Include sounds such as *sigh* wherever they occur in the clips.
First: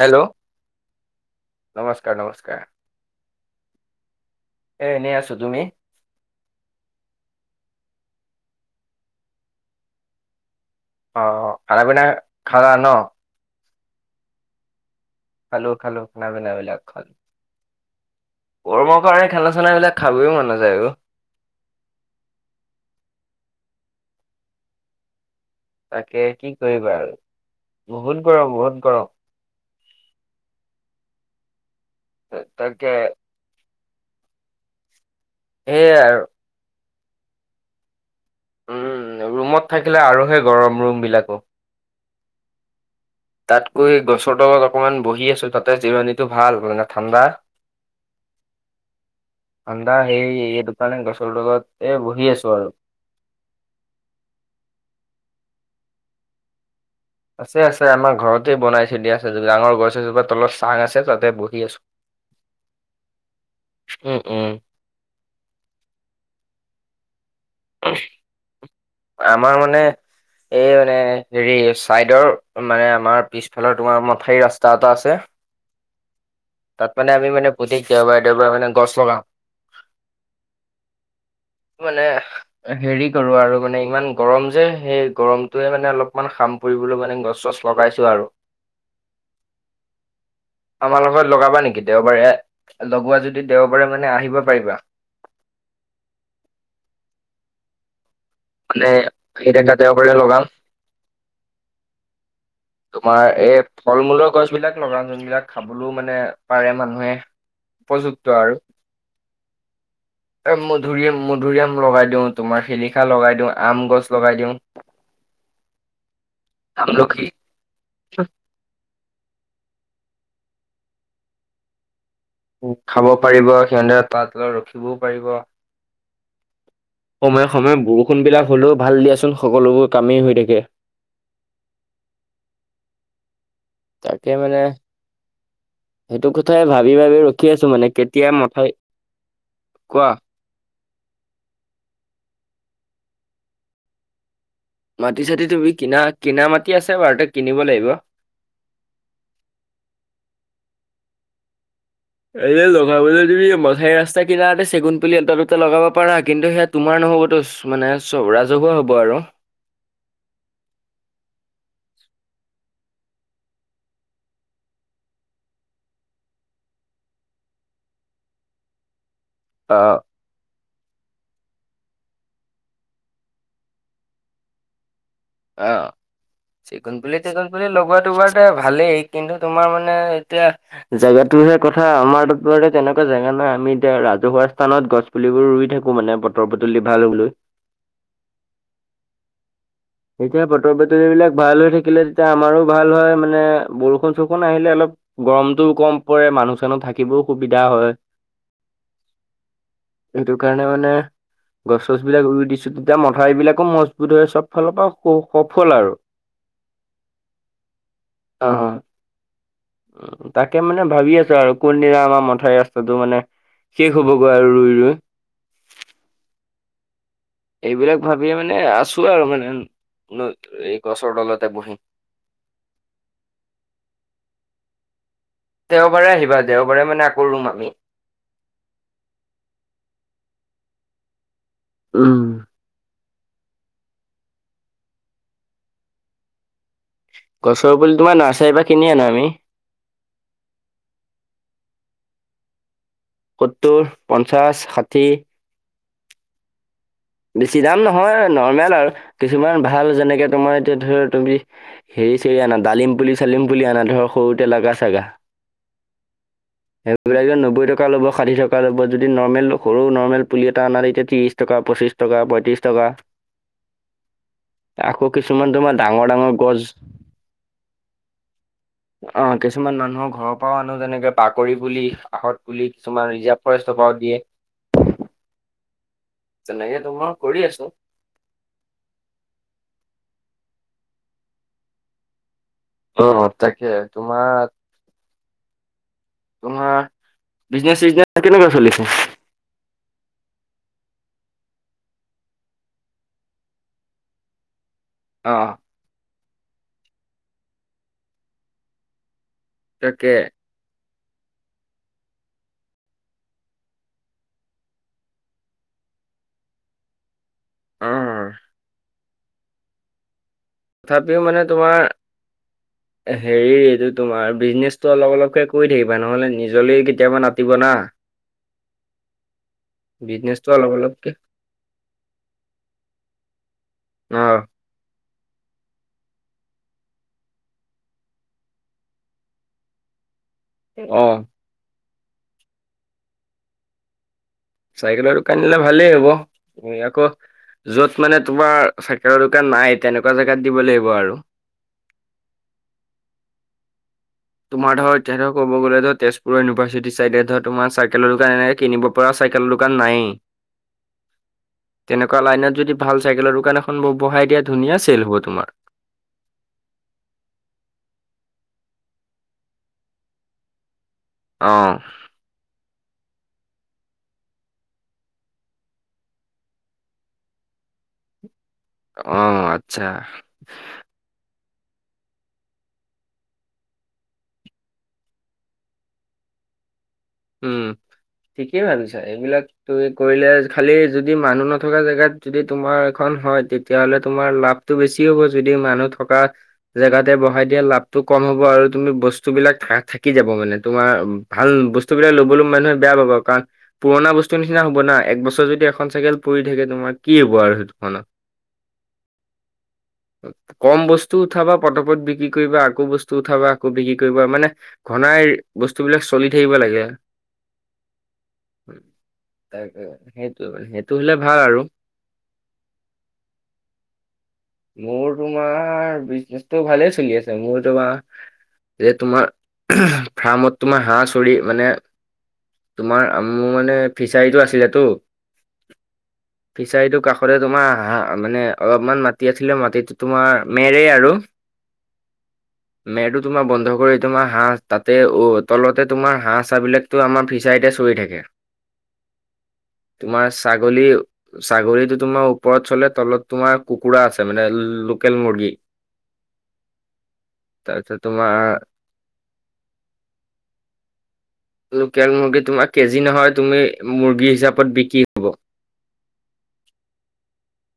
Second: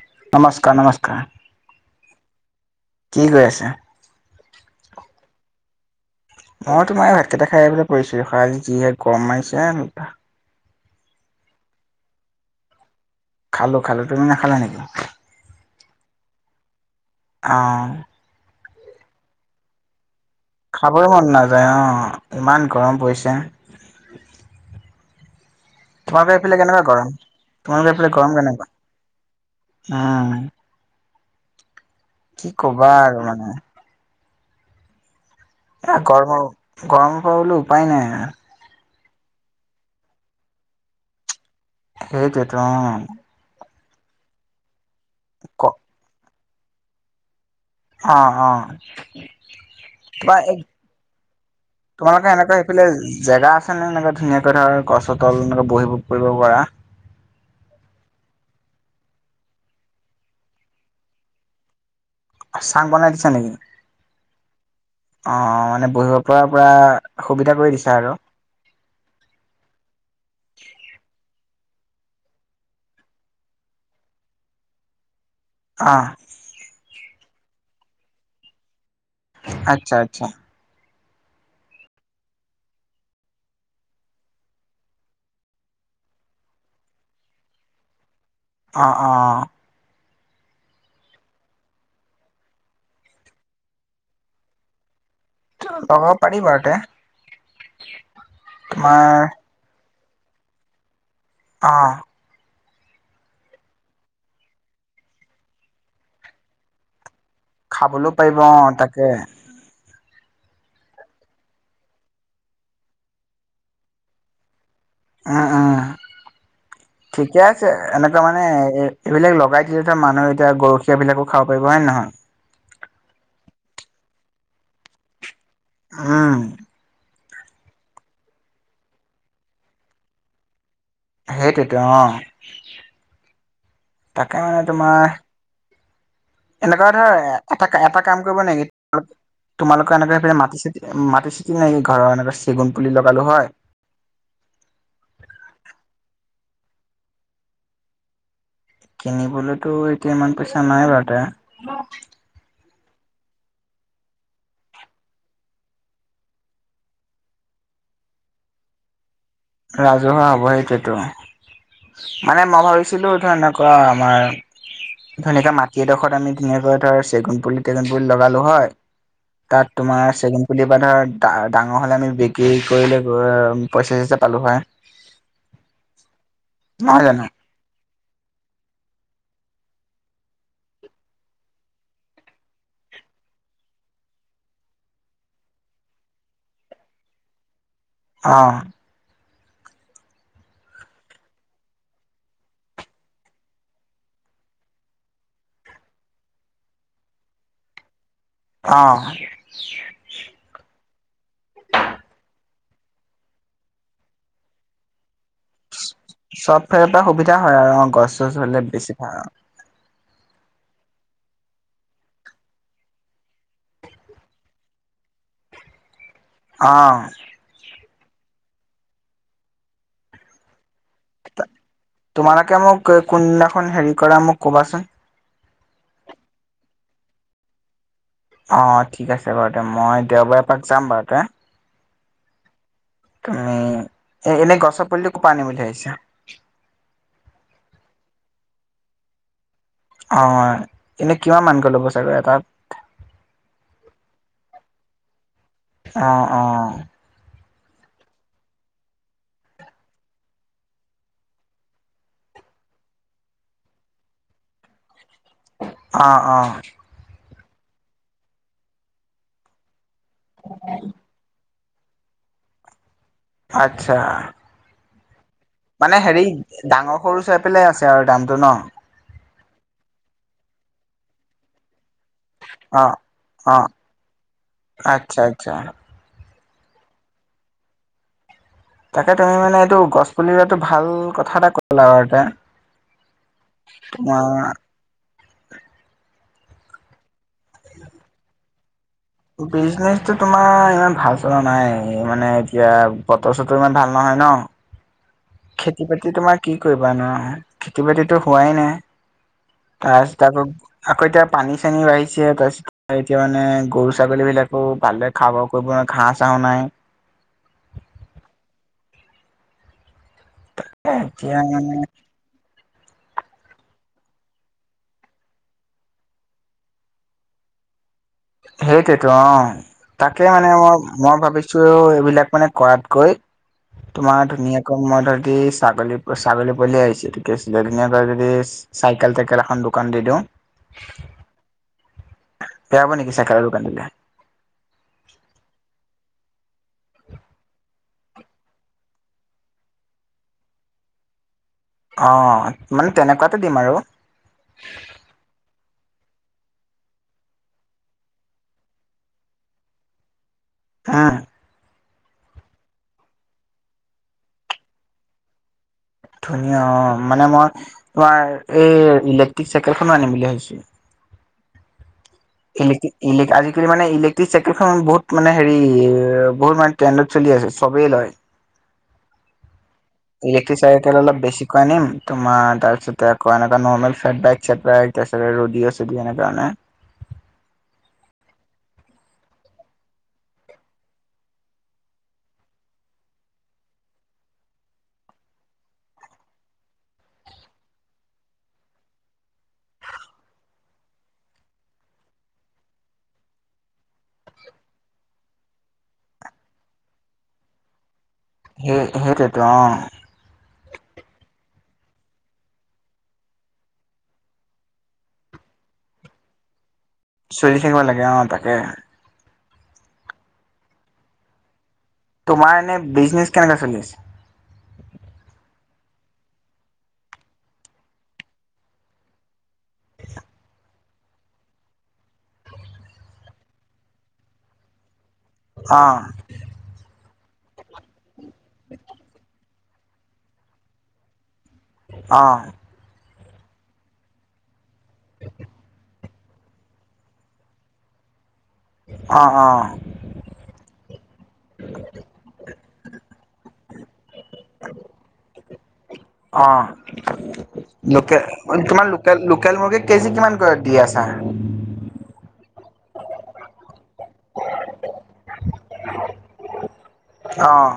Hello, নমস্কাৰ নমস্কাৰ নমস্কাৰ, নমস্কাৰ। কি কৰি আছে এ, এনেই আছো, তুমি? মই তোমাৰ এই ভাতকেইটা খাই আহি পেলাই পৰিছোঁ। এখান আজি যিহে গৰম, মাৰিছে অ অ খানা পিনা খালা ন? খালো খালো, তুমি নাখালা নেকি? খালো, খালো খানা পিন বিলাক খালোঁ অ গৰমৰ কাৰনে খানা-চানাবিলাক খাবও মন নেযায়। খাবই মন নাযায় অ, ইমান গৰম পৰিছে। তাকে তোমালোকৰ কি এইফালে কেনেকুৱা কৰিবা আৰু গৰম, তোমালোকৰ এইফালে বহুত গৰম কেনেকুৱা? বহুত গৰম উম। কি তাকে ক'বা আৰু মানে। এ সেইয়াই আৰু গৰমৰ গৰমৰ পৰা বোলোঁ উপায় নাই আ উম, ৰুমত থাকিলে আৰুহে গৰম ৰুমবিলাকো। সেইটোৱেতো অ তাতকৈ গছৰ তলত অকণমান বহি আছোঁ ক তাতে জিৰণিটো ভাল মানে ঠাণ্ডা। অ অ ঠাণ্ডা সেই কিবা এ এইটো কাৰণে গছৰ তলত এ বহি তোমালোকে আছো এনেকৈ আৰু সেইফালে জেগা ধুনীয়াকৈ ধৰ গছৰ তল এনকা বহিব কৰিব পাৰা আছে আছে আমাৰ ঘৰতে বনাইছে দি আছে ডাঙৰ গছ এজোপা তলত চাং আছে, তাতে বহি আছো। চাং বনাই দিছা নেকি? উম, উম, অ মানে বহিব পৰা পৰা সুবিধা কৰি দিছা আৰু আমাৰ মানে এই মানে হেৰি চাইদৰ মানে আমাৰ পিছফালৰ তোমাৰ মথাৰি ৰাস্তা এটা আছে। আহ তাতমানে আমিমানে গোটেই দেওবাৰে দেওবাৰে মানে গছ লগাও। আটচ্ছা আটচ্ছা মানে হেৰি কৰো আৰু মানে ইমান গৰম যে সেই গৰমটোৱে মানে অলপমান সাম পৰিবলৈ মানে গছ-চছ লগাইছো আৰু অ অ আমাৰ লগত লগাবা নেকি দেওবাৰে লগোৱা, যদি দেওবাৰে মানে আহিব পাৰিবা। লগাব পাৰিম আৰু তে *unintelligible* অ তোমাৰ এই ফল-মূলৰ গছবিলাক লগাম যোনবিলাক খাবলৈও মানে পাৰে মানুহে খাবলৈও উপযুক্ত পাৰিব অ আৰু। তাকে *inaudible* আৰু মধুৰিআম মধুৰিআম লগাই দিওঁ, তোমাৰ শিলিখা লগাই দিওঁ, আম গছ লগাই দিওঁ। উম উম আমলখি ঠিকে আছে এনেকুৱা মানে এই এইবিলাক লগাই থলেতো মানুহে এতিয়া গৰখীয়া বিলাকো খাব পাৰিব হয় নে নহয়? খাব পাৰিব, সিহঁতে তাৰ তলত ৰখিবও পাৰিব। উম সময়ে সময়ে বৰষুণ বিলাক হলেও ভাল দিয়াচোন, সকলোবোৰ কামেই হৈ থাকে। সেইটোৱেটো অ তাকে মানে তোমাৰ সেইটো কথাই এনেকুৱা ভাবি ভাবি ধৰ ৰখি আছো এটা মানে এটা কাম কেতিয়া কৰিব নেকি? মথাই তোমালোকত কোৱা এনেকুৱাকৈ মাটি ছাতি মাটি ছাতি নাইনি ঘৰৰ এনে চেগুন পুলি লগালো হয়। মাটি চাটি তুমি কিনা কিনা মাটি আছে বাৰু তই কিনিব লাগিব। কিনিবলৈতো এতিয়া ইমান পইচা নাই বাৰু তা এ লগাবলৈ তুমি মঠাই ৰাস্তা কিনাতে চেগুন পুলি এটা দুটা লগাব পাৰা কিন্তু সেয়াত। তোমাৰ নহ'বতো মানে চব ৰাজহুৱা হ'ব আৰু। ৰাজহুৱা হ'ব সেইটোতোৱেটো। মানে মই ভাবিছিলোঁ ধৰ এনেকুৱা আমাৰ। ধুনীয়াকে মাটি এডোখৰত আমি ধুনীয়াকৈ ধৰ চেগুন পুলি টেণ্ডন পুলি লগালো হয়। তাত অ তোমাৰ চেগুন। পুলিবা ধৰ দা-ডাঙৰ হ'লে আমি বিক্ৰী কৰিলে পইচা চয়ছা পালোঁ হয়। অ চেগুন নহয় পুলি জানো টেণ্ডন। পুলি লগোৱাটো ভালেই কিন্তু তোমাৰ মানে এতিয়া। জেগাতোহে কথা আমাৰ ত তেনেকুৱা জেগা নহয় আমি এতিয়া ৰাজহুৱা স্থানত গছ। পুলিবোৰ ৰুই থাকো মানে পতৰ পটলি ভাল হ'লৈ। অ। এতিয়া বতৰ বতৰিবিলাক ভাল হৈ থাকিলে তেতিয়া আমাৰো ভাল হয় মানে বৰষুণ চৰষুণ আহিলে অলপ। গৰমতটোও কম পৰে মানুহ চানুহ থাকিবও সুবিধা হয়। অ। সেইটো কাৰণে মানে গছ চচ বিলাক ৰুই দিছো। এতিয়া মথাবিলাকো মজবুত হয় চব ফালৰ পৰা স সফল আৰু। চব ফালৰ পৰা সুবিধা হয় আৰু অ গছ চছ হ'লে বেছি ভাল। উম তাকে মানে ভাবি আছো আৰু কোনদিনা আমাৰ মথাই ৰাস্তাটো মানে। শেষ হ'বগৈ আৰু ৰুই ৰুই। অঁ। এইবিলাক ভাবিয়ে মানে আছো আৰু মানে এই গছৰ তলতে বহি। তোমালোকে মোক কোনদিনাখন হেৰি কৰা মোক ক'বাচোন। দেওবাৰে আহিবা দেওবাৰে মানে আকৌ ৰুম আমি। অ ঠিক আছে বাৰু দে মই দেওবাৰে এপাক যাম বাৰু তে। উম। ত উম এ এনেই গছৰ পুলিটো কৰ পৰা আনিম বুলি ভাবিছা। গছৰ পুলিটো নাৰ্চাৰীৰ পৰা কিনি আনো আমি। অ এনেই কিমান মানকৈ ল'ব চাগৈ এটাত। সত্তৰ পঞ্চাছ ষাঠি। অ অ। বেছি দাম নহয় নৰ্মেল আৰু কিছুমান ভাল যেনেকে তোমাৰ এতিয়া ধৰা তুমি। হেৰি চেৰি আনা ডালিম পুলি চালিম পুলি আনা ধৰ সৰুতে লাগা চাগা। অ অ। সেইবিলাকে নব্বৈ টকা ল'ব ষাঠি টকা ল'ব যদি নৰ্মেলটো সৰু ন। নৰ্মেল পুলি এটা অনা তেতিয়া ত্ৰিশ টকা পঁচিছ টকা পঁয়ত্ৰিশ টকা। আচ্ছা। আকৌ। কিছুমান তোমাৰ। মানে ডাঙৰ হেৰি ডাঙৰ গছ ডাঙৰ সৰু চাই পেলাই আছে আৰু দামটো ন। অ কিছুমান মানুহৰ ঘৰৰ পৰাও আনো তেনেকে পাকৰি পুলি। আহত পুলি অ'। কিছুমান ৰিজাৰ্ভ অ', ফৰেষ্টৰ পৰাও দিয়ে। আচ্ছা আচ্ছা। তেনেকে তোমাৰ কৰি আছোঁ। তাকে তুমি মানে এইটো গছ পুলি ৰোৱাটো ভাল কথা এটা ক'লা আৰু এটা। অ অ তাকে তোমাৰ তোমাৰ বিজনেচ চিজনেচ কেনেকুৱা চলিছে? বিজনেচটো তোমাৰ ইমান ভাল চলা নাই, মানে এতিয়া বতৰ চতৰ ইমান ভাল নহয় ন। অঁহ খেতি বাতি তোমাৰ কি কৰিবা নো খেতি বাতিতো হোৱাই নাই। তাকে তাৰপিছত আকৌ, আকৌ এতিয়া পানী চানিও বাঢ়িছে তাৰপিছত এতিয়া মানে গৰু ছাগলী বিলাকো ভালে খাব কৰিব ঘাঁহ চাহো নাই উম এ তথাপিও এতিয়া মানে তোমাৰ হেৰি এইটো তোমাৰ বিজনেচটো অলপ অলপকে কৰি থাকিবা নহ'লে নিজলৈ কেতিয়াবা না টিব না। সেইটোৱেতো অঁ। তাকে মানে বিজনেচটো অলপ মই অলপকে মই ভাবিছো এইবিলাক মানে কৰাতকৈ অ তোমাৰ ধুনীয়াকে মোৰ মতে যদি ছাগ ছাগলী পোৱালিহে আহিছে এইটো কি আছিলে ধুনীয়াকৈ যদি চাইকেল টাইকেল এখন দোকান দি দিওঁ অ বেয়া হব নেকি চাইকেলৰ দোকান দিলে? চাইকেলৰ দোকান দিলে ভালেই হব তুমি আকৌ যত মানে তোমাৰ চাইকেলৰ দোকান নাই তেনেকুৱা জেগাত দিব লাগিব আৰু। অ মানে তেনেকুৱাতে দিম আৰু। তোমাৰ ধৰ এতিয়া ধৰ কব গ'লে ধৰ তেজপুৰ ইউভাৰ্চিটি চাইডে ধৰ তোমাৰ চাইকেলৰ দোকান এনেকে কিনিব পৰা চাইকেলৰ দোকান নায়েই। অ তেনেকুৱা লাইনত যদি ভাল চাইকেলৰ দোকান এখন ব বহাই দিয়া ধুনীয়া চেল হ'ব তোমাৰ। ধুনীয়া অঁ, মানে মই তোমাৰ এই ইলেক্ট্ৰিক চাইকেলখনো আনিম বুলি ভাবিছো। অঁ। ইলেক ইলেক আজিকালি মানে ইলেক্ট্ৰিক চকেলখন বহু মানে হেৰি বহুত মা ট্ৰেণ্ডত চলি আছে চবেই লয়। অ', আচ্ছা। ইলেক্ট্ৰিক চাইকেল অলপ বেছি কৈ আনিম, তোমাৰ তাৰপিছত আকৌ আন এটা নৰ্মেল *unintelligible* তাৰপিছত ৰদীয় ছদিয় এনেকা মানে উম, ঠিকেই ভাবিছা এইবিলাক তুমি কৰিলে খালি যদি মানুহ নথকা জেগাত যদি তোমাৰ এখন হয়, তেতিয়াহ'লে তোমাৰ লাভ টো বেছি হ'ব যদি মানুহ থকা জেগাতে বঢ়াই দিয়া লাভটো কম হ'ব, আৰু তুমি বস্তু বিলাক থা থাকি যাব মানে তোমাৰ ভাল ব স্তুবিলাক ল'বলৈ মানুহে বেয়া পাব কাৰণ। পুৰণা বস্তুৰ নিচিনা হ'ব না, একবছৰ যদি এখন চাইকেল পৰি থাকে তোমাৰ কি হ'ব আৰু সেইদুখনৰ। হেই, হেইটোৱেটো অঁ। কম বস্তু উঠাবা, পতাপত বিক্ৰী কৰিবা, আকৌ বস্তু উঠাবা আকৌ বিক্ৰী কৰিব মানে ঘনাই বস্তুবিলাক চলি থাকিব লাগে। চলি থাকিব লাগে অ' তাকে। তাকে সেইটো, সেইটো হ'লে ভাল আৰু। তোমাৰ এনে বিজনেচ কেনেকোৱা চলি আছে? মোৰ তোমাৰ বিজনেচটো ভালেই চলি আছে, মোৰ তোমাৰ এ' তোমাৰ ফাৰ্মত তোমাৰ হাঁহ চৰি মানে তোমাৰ, মোৰ মানে ফিচাৰীটো আছিলেতো। অ'। ফিচাৰীটোৰ কাষৰে তোমাৰ হাঁ, মানে অলপমান মা ছিলে মাটিটো তোমাৰ মেৰে আৰু। অ'। মেৰটো তোমাৰ বন্ধ কৰি তোমাৰ হাঁহ তাতে অ' তলতে তোমাৰ হাঁ *unintelligible* আমাৰ ফিচাৰীতে চৰি থাকে। অঁ' অঁ'। তোমাৰ ছাগলীও, ছাগলীতো তোমাৰ ওপৰত চলে তলত তোমাৰ কু কুকুৰা আছে মানে লোকেল মুৰ্গী। অ', লোকে তোমাৰ লো লোকেল, লোকেল মুৰ্গী কেজি কিমানকৈ দি আছা? লোকেল মুৰ্গী তোমাৰ কেজি নহয়। তুমি মুৰ্গী হিচাপত বিক্ৰী। হ'ব অঁ'।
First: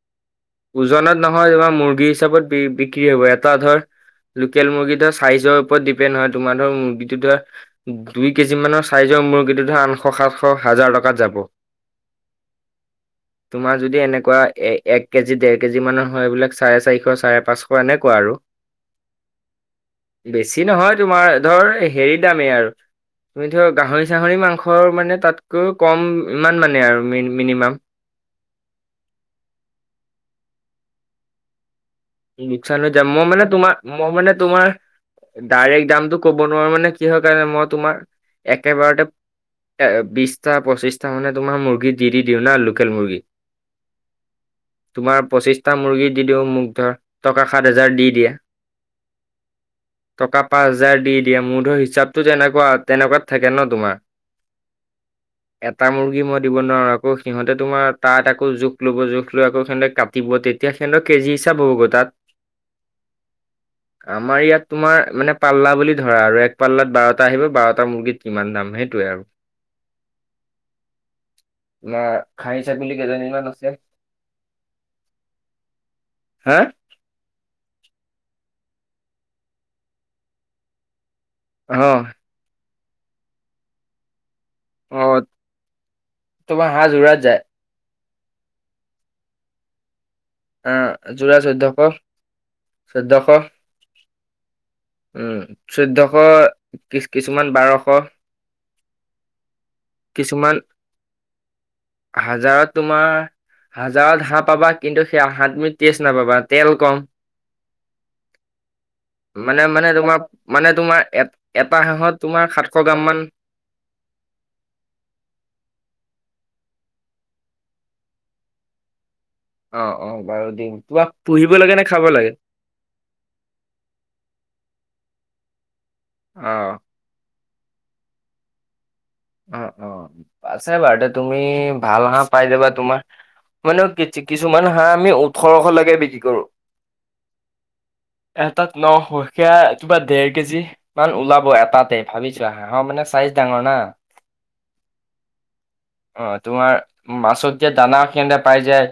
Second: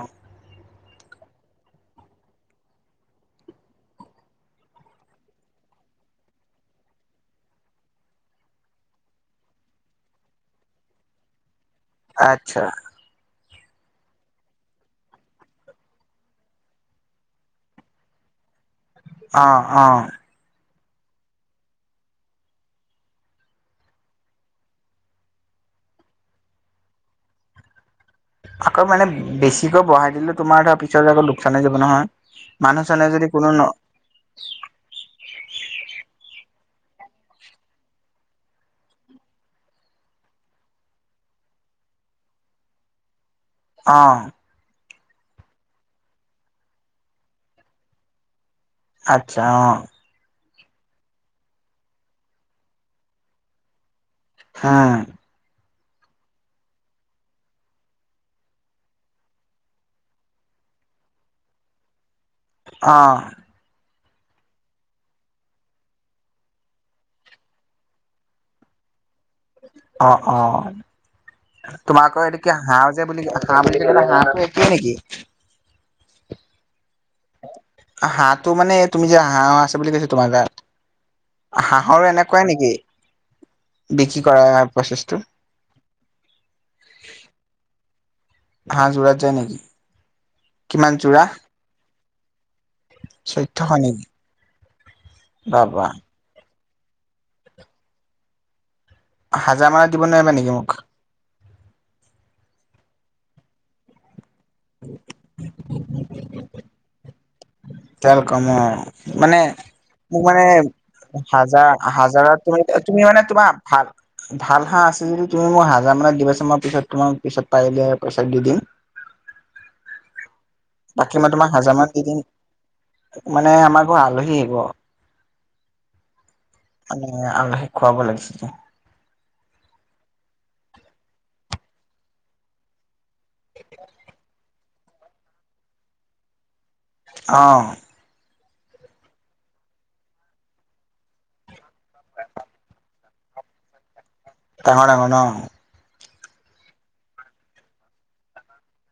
ওজনত নহয়, তোমাৰ মুৰ্গী হিচাপত বিক্ৰী হ'ব। এটা ধৰ লোকেল মুৰ্গী ধৰ চাইজৰ ওপৰত ডিপেণ্ড আৰু তোমাৰ ধৰ মুৰ্গীটো ধৰা দুই কেজি মানৰ চাইজৰ মুৰ্গীটো ধৰা আঠশ, সাতশ, হাজাৰ টকাত যাব। আচ্ছা। তোমাৰ যদি এনেকুৱা এ- এক কেজি ডেৰ কেজি মানৰ হয় এইবিলাক চাৰে চাৰিশ, চাৰে পাঁচশ, এনেকুৱা আৰু। অহ'-অহ'। বেছি নহয় তোমাৰ ধৰ হেৰিৰ দামেই আৰু। তুমি ধৰ গাহৰি- চাহৰি মাংসৰ মানে তাতকৈ কম ইমান মানে আৰু মিনিমাম। আকৌ মানে বেছিকৈ বঢ়াই দিলেও তোমাৰ ধৰা পিছৰ আকৌ লোকচান হৈ যাব নহয়। লোকচান মানুহ হৈ যায়, চানুহে মই যদি মানে কোনো ন তোমাৰ, মই মানে তোমাৰ ডাইৰেক্ট দামটো ক'ব নোৱাৰো মানে কিহৰ কাৰণে মই তোমাৰ একেবাৰতে এ' বিশটা, পঁচিশটা মানে তোমাৰ মুৰ্গী দি দি দিও না লোকেল মুৰ্গী। অ'। তোমাৰ পঁচিশটা মুৰ্গী দি দিওঁ, মোক ধৰ টকা সাত হাজাৰ দি দিয়ে। আচ্ছা' অঁ'। টকা পাঁচ হাজাৰ দি দিয়ে। মোৰ ধৰ হিচাপতো তেনেকুৱা, তেনেকুৱাত থাকে ন' তোমাৰ। হা। এটা মুৰ্গী মই দিব নোৱাৰো আকৌ সিহঁতে তোমাৰ তাত আকৌ জোখ ল'ব, জোখ লৈ আকৌ সিহঁতে কা টিব তেতিয়া সিহঁতৰ কেজি হিচাপ হ'বগৈ তাত। অহ'। আমাৰ ইয়াত তোমাৰ মানে পাল্লা বুলি ধৰা আৰু এক পাল্লাত বাৰটা আহিব বাৰটা মুৰ্গীত কিমান দাম সেইটোৱে আৰু। অহ'-অহ'। তোমাৰ আকৌ এইটো কিয় খাহী ছাগলী হাঁহ যে বুলি কেইজনীমান হাঁহ বুলি হাঁহ একেই নেকি? হে? হাঁহটো মানে তুমি যে হাঁহ আছে বুলি কৈছো তোমাৰ তাত, অ হাঁহৰো এনে কুৱাই নেকি বিক্ৰি কৰা অ প্ৰচেছটো, তোমাৰ হাঁহ যোৰাত যায় হাঁহ যোৰাত যায় নেকি? কিমান যোৰা যুৰা চৈধ্যশ। চৈধ্যশ হয় নেকি। উমঁ' বা বা চৈধ্যশ কি কিছুমান বাৰশ। হাজাৰ মান কিছুমান হাজাৰত তোমাৰ, হাজাৰত হাঁহ পাবা কিন্তু সেয়া হাঁহ তুমি টষ্ট নাপাবা, তেল কম। তেল কম অ' মানে মানে তোমাৰ মোক মানে তোমাৰ এ হাজাৰ, এটা হাঁহত হাজাৰত তোমাৰ তাৰ সাতশ অ' গ্ৰাম তুমি মান মানে তোমাৰ ভাত ভাল হাঁহ আছে যদি তুমি মোক, হাজাৰ মানত দিবা চোন মই পিছত তোমাক পিছত পাৰিলে পইচাটো দি দিম। অ', অ' বাৰু দিম তোমাক বাকী মই পুহিব হাজাৰ লাগে নে মান দি খাব দিম লাগে? মানে আমাৰ ঘৰত আলহী আহিব। অহ'। মানে আলহীক খুৱাব লাগিছিল। অ', অ' আছে বাৰুতে তুমি ভাল হাঁহ পাই যাবা, তোমাৰ মানে কি-কিছুমান হাঁহ আমি ওঠৰশলৈকে বিক্ৰী কৰো। অহ'। এটাত নশ সেইয়া কিবা ডেৰ কেজি। ইমান ওলাব এটাতে ভাবি চোৱা, হাঁহৰ মানে চাইজ ডাঙৰ নাহ। ডাঙৰ, ডাঙৰ ন'। অ' তোমাৰ মাছত দিয়া দানা সিহঁতে পাই যায়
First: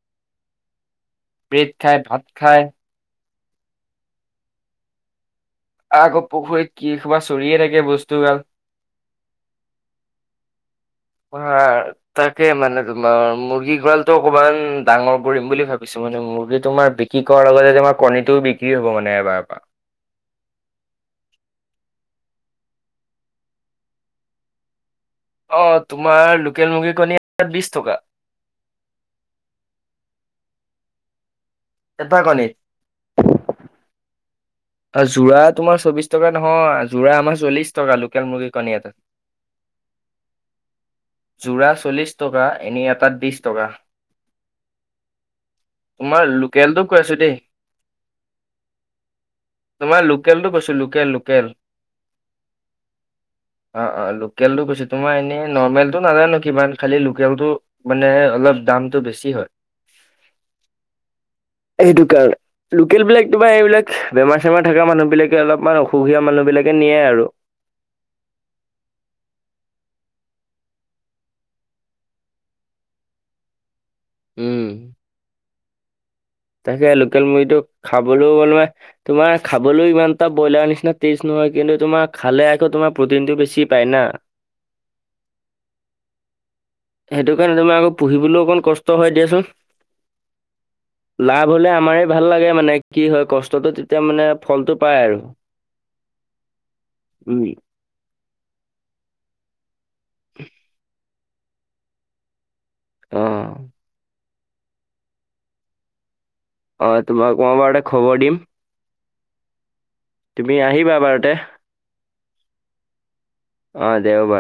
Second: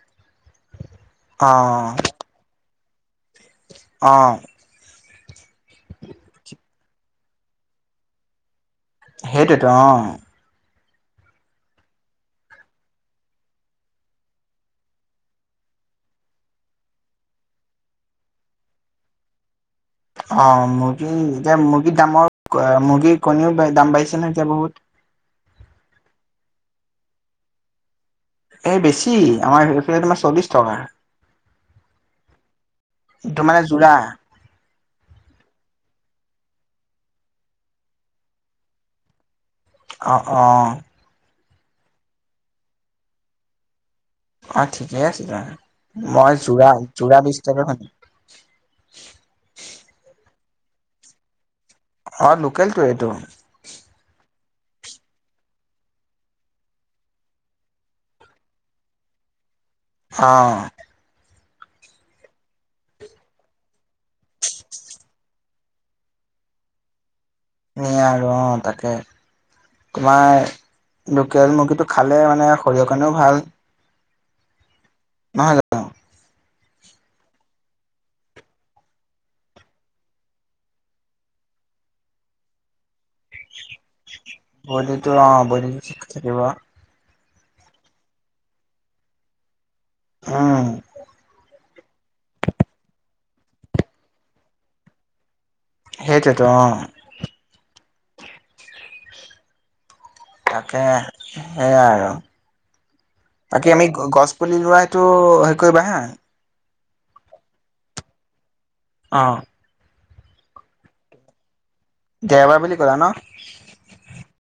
*unintelligible* ব্ৰেড খাই, ভাত খায়। অহ'। আকৌ পুখুৰীত কি কোবা চৰিয়ে থাকে বস্তুগাল। সেইটোৱেটো অহ'। *inaudible* তাকে মানে তোমাৰ, মুৰ্গী গড়ালটো অকমান ডাঙৰ কৰিম বুলি ভাবিছো মানে মুৰ্গী তোমাৰ বি বিক্ৰী কৰাৰ লগতে তোমাৰ কণীটোও বিক্ৰী হ'ব মানে এবাৰ পৰা। অ' মুৰ্গী এতিয়া মুৰ্গীৰ দামৰ *inaudible* মুৰ্গীৰ কণীও দাম বাঢ়িছে নহয়, এতিয়া বহুত। অ' তোমাৰ লোকেল মুৰ্গী কণী এটা বিশ টকা। এই বেছি আমাৰ সেইফালে তোমাৰ চল্লিশ টকা। এটা কণীত। তোমাৰ যোৰা। যোৰা তোমাৰ চৌবিশ টকা নহয়, যোৰা আমাৰ চল্লিশ টকা লোকেল মুৰ্গীৰ কণী এটাত। অ', অহ'। যোৰা চল্লিছ টকা, এনে এটাত বিশছ টকা। অ' ঠিকেই আছে দিয়া, তোমাৰ মই যোৰা লোকেলটো কৈ আছো যোৰা দেই বিছ টকা সুনি তোমাৰ লোকেলটো কৈছো লোকেল, লোকেল। অ' লোকেলটোৱেতো। অ', অ' লোকেলটো কৈছো, তোমাৰ এনেই নৰ্মেল টো নাজানো কিমান, খালি লোকেলটো মানে অলপ দামটো বেছি হয়। অহ'। এই দুটাৰ। লোকেল বিলাক তোমাৰ এইবিলাক, বেমাৰ-চেমাৰ থকা মানুহ বিলাকে অলপমান অসুখীয়া মানুহ বিলাকে নিয়ে আৰু। নিয়ে আৰু অ', তাকে। তোমাৰ লোকেল মুৰ্গীটো খালে মানে শৰীৰৰ কাৰণেও ভাল। উম। নহয় জানো। তাকে লোকেল মুৰ্গীটো খাবলৈও *unintelligible* তোমাৰ খাবলৈও ইমান এটা ব্ৰইলাৰ নিচিনা টেষ্ট নহয়, কিন্তু তোমাৰ খালে আকৌ তোমাৰ প্ৰ'টিনটো বেছি পায় না। ব'ডিটো অ ব'ডিটো ঠিক থাকিব। সেইটো কাৰণে তোমাৰ আকৌ পুহিবলৈও অকণ কষ্ট হয় দিয়াচোন। উম লাভ হ'লে আমাৰে ভাল লাগে মানে কি হয় কষ্টটো তে তেতিয়া মানে ফলটো পায় আৰু। সেইটোৱেইটো অ। উম। তাকে হে আৰু। অ' বাকী আমি গ গছ পুলি ৰোৱা হেটো হসেই কৰিবা হা অ তোমাক মই বাৰু তে খবৰ দিম। অঁ। তুমি আহিবা বাৰতে। দেওবাৰ বুলি ক'লা ন? অ দেওবাৰ।